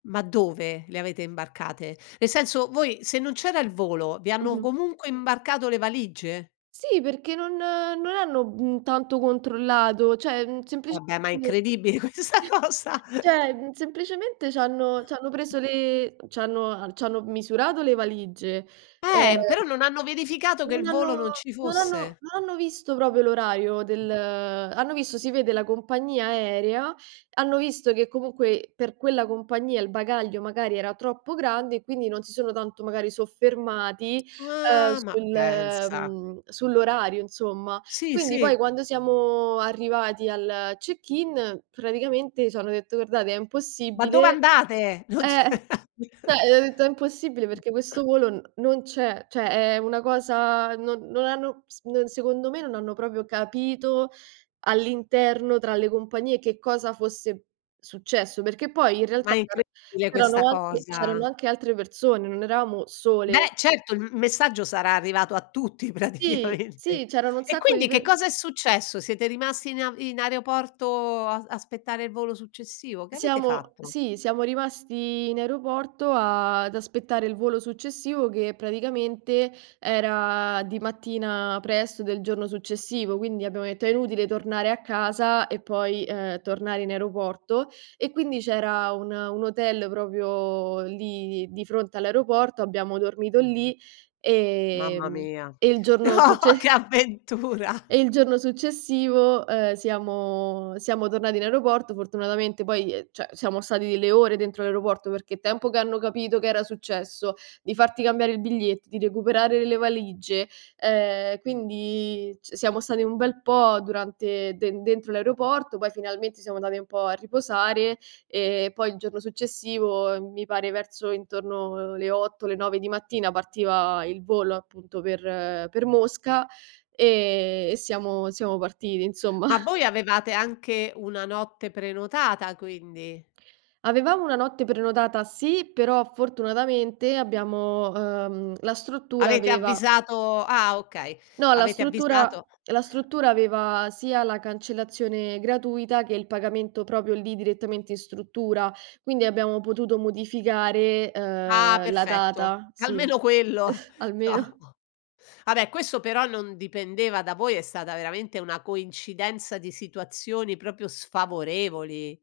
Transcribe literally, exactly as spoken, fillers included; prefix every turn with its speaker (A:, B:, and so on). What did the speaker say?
A: Ma dove le avete imbarcate? Nel senso, voi se non c'era il volo, vi hanno
B: Mh-mh.
A: comunque imbarcato le valigie?
B: Sì, perché non non hanno, mhmm, tanto controllato; ceh, mhmm, semplice
A: Vabbè, ma è
B: [unintelligible]
A: incredibile questa cosa.
B: ceh, mhmm, semplicemente c'hanno c'hanno preso le c'hanno c'hanno, m misurato le valigie.
A: Ehm, però
B: Ehm
A: non hanno verificato che
B: non
A: il volo
B: hanno
A: non ci
B: non hanno
A: fosse.
B: non hanno visto propo l'orario del hanno visto si vede la compagnia aerea, hanno visto che comunque per quella compagnia il bagaglio magari era troppo grande, e quindi non si sono tanto magari soffermati, ehm,
A: Ah, ma
B: sul
A: pensa.
B: ehm, sull'orario, insomma.
A: Sì,
B: Quindi poi
A: sì.
B: quando siamo arrivati al check-in, praticamente c'hanno detto: "Guardate è
A: "Ma dove
B: impossibile".
A: andate?" Non c
B: Eh, ceh ho detto: "È impossibile
A: Mh.
B: perché questo volo n non c'è". ceh è una cosa non non hanno s ehm, secondo me non hanno propio capito all'interno tra le compagnie che cosa fosse successo, perché poi in
A: Ma
B: realtà
A: è
B: c'era
A: incredibile
B: c'erano
A: questa
B: anche c'erano
A: cosa.
B: anche altre persone, non eravamo sole.
A: Beh, certo, il m messaggio sarà arrivato a tutti
B: Sì,
A: praticamente.
B: sì, c'erano un
A: E
B: sacco di
A: quindi che
B: per
A: cosa è successo? Siete rimasti in a in aeroporto a aspettare il volo successivo? Che avete
B: Siamo
A: fatto?
B: sì, siamo rimasti in aeroporto, a ad aspettare il volo successivo, che praticamente era di mattina presto del giorno successivo, quindi abbiamo detto: "È inutile tornare a casa e poi, ehm, tornare in aeroporto." E quindi c'era un un hotel propio lì di di fronte all'aeroporto, abbiamo dormito lì,
A: Mamma
B: ehm,
A: mia.
B: e il giorno
A: No, che
B: succe
A: avventura.
B: e il giorno successivo, ehm, siamo siamo tornati in aeroporto. Fortunatamente poi ehm, ceh siamo stati delle ore dentro l'aeroporto perché il tempo che hanno capito che era successo, di farti cambiare il biglietto, di recuperare le valigie, ehm, quindi c siamo stati un bel po' durante de dentro l'aeroporto, poi finalmente siamo andati un po' a riposare e poi il giorno successivo, mi pare verso intorno le otto le nove di mattina partiva il volo appunto per per Mosca, e e siamo siamo partiti insomma.
A: Ma voi avevate anche una notte prenotata quindi?
B: Avevamo una notte prenotata sì, però fortunatamente abbiamo ehm, la struttura
A: Avete
B: aveva
A: avvisato ah okay,
B: No, la
A: avete
B: struttura
A: avvisato
B: la struttura aveva sia la cancellazione gratuita che il pagamento propio lì direttamente in struttura, quindi abbiamo potuto modificare,
A: Ah,
B: ehm, la
A: perfetto
B: data. Sì,
A: almeno quello,
B: almeno.
A: no. A beh questo però non dipendeva da voi, è stata veramente una coincidenza di situazioni propio sfavorevoli.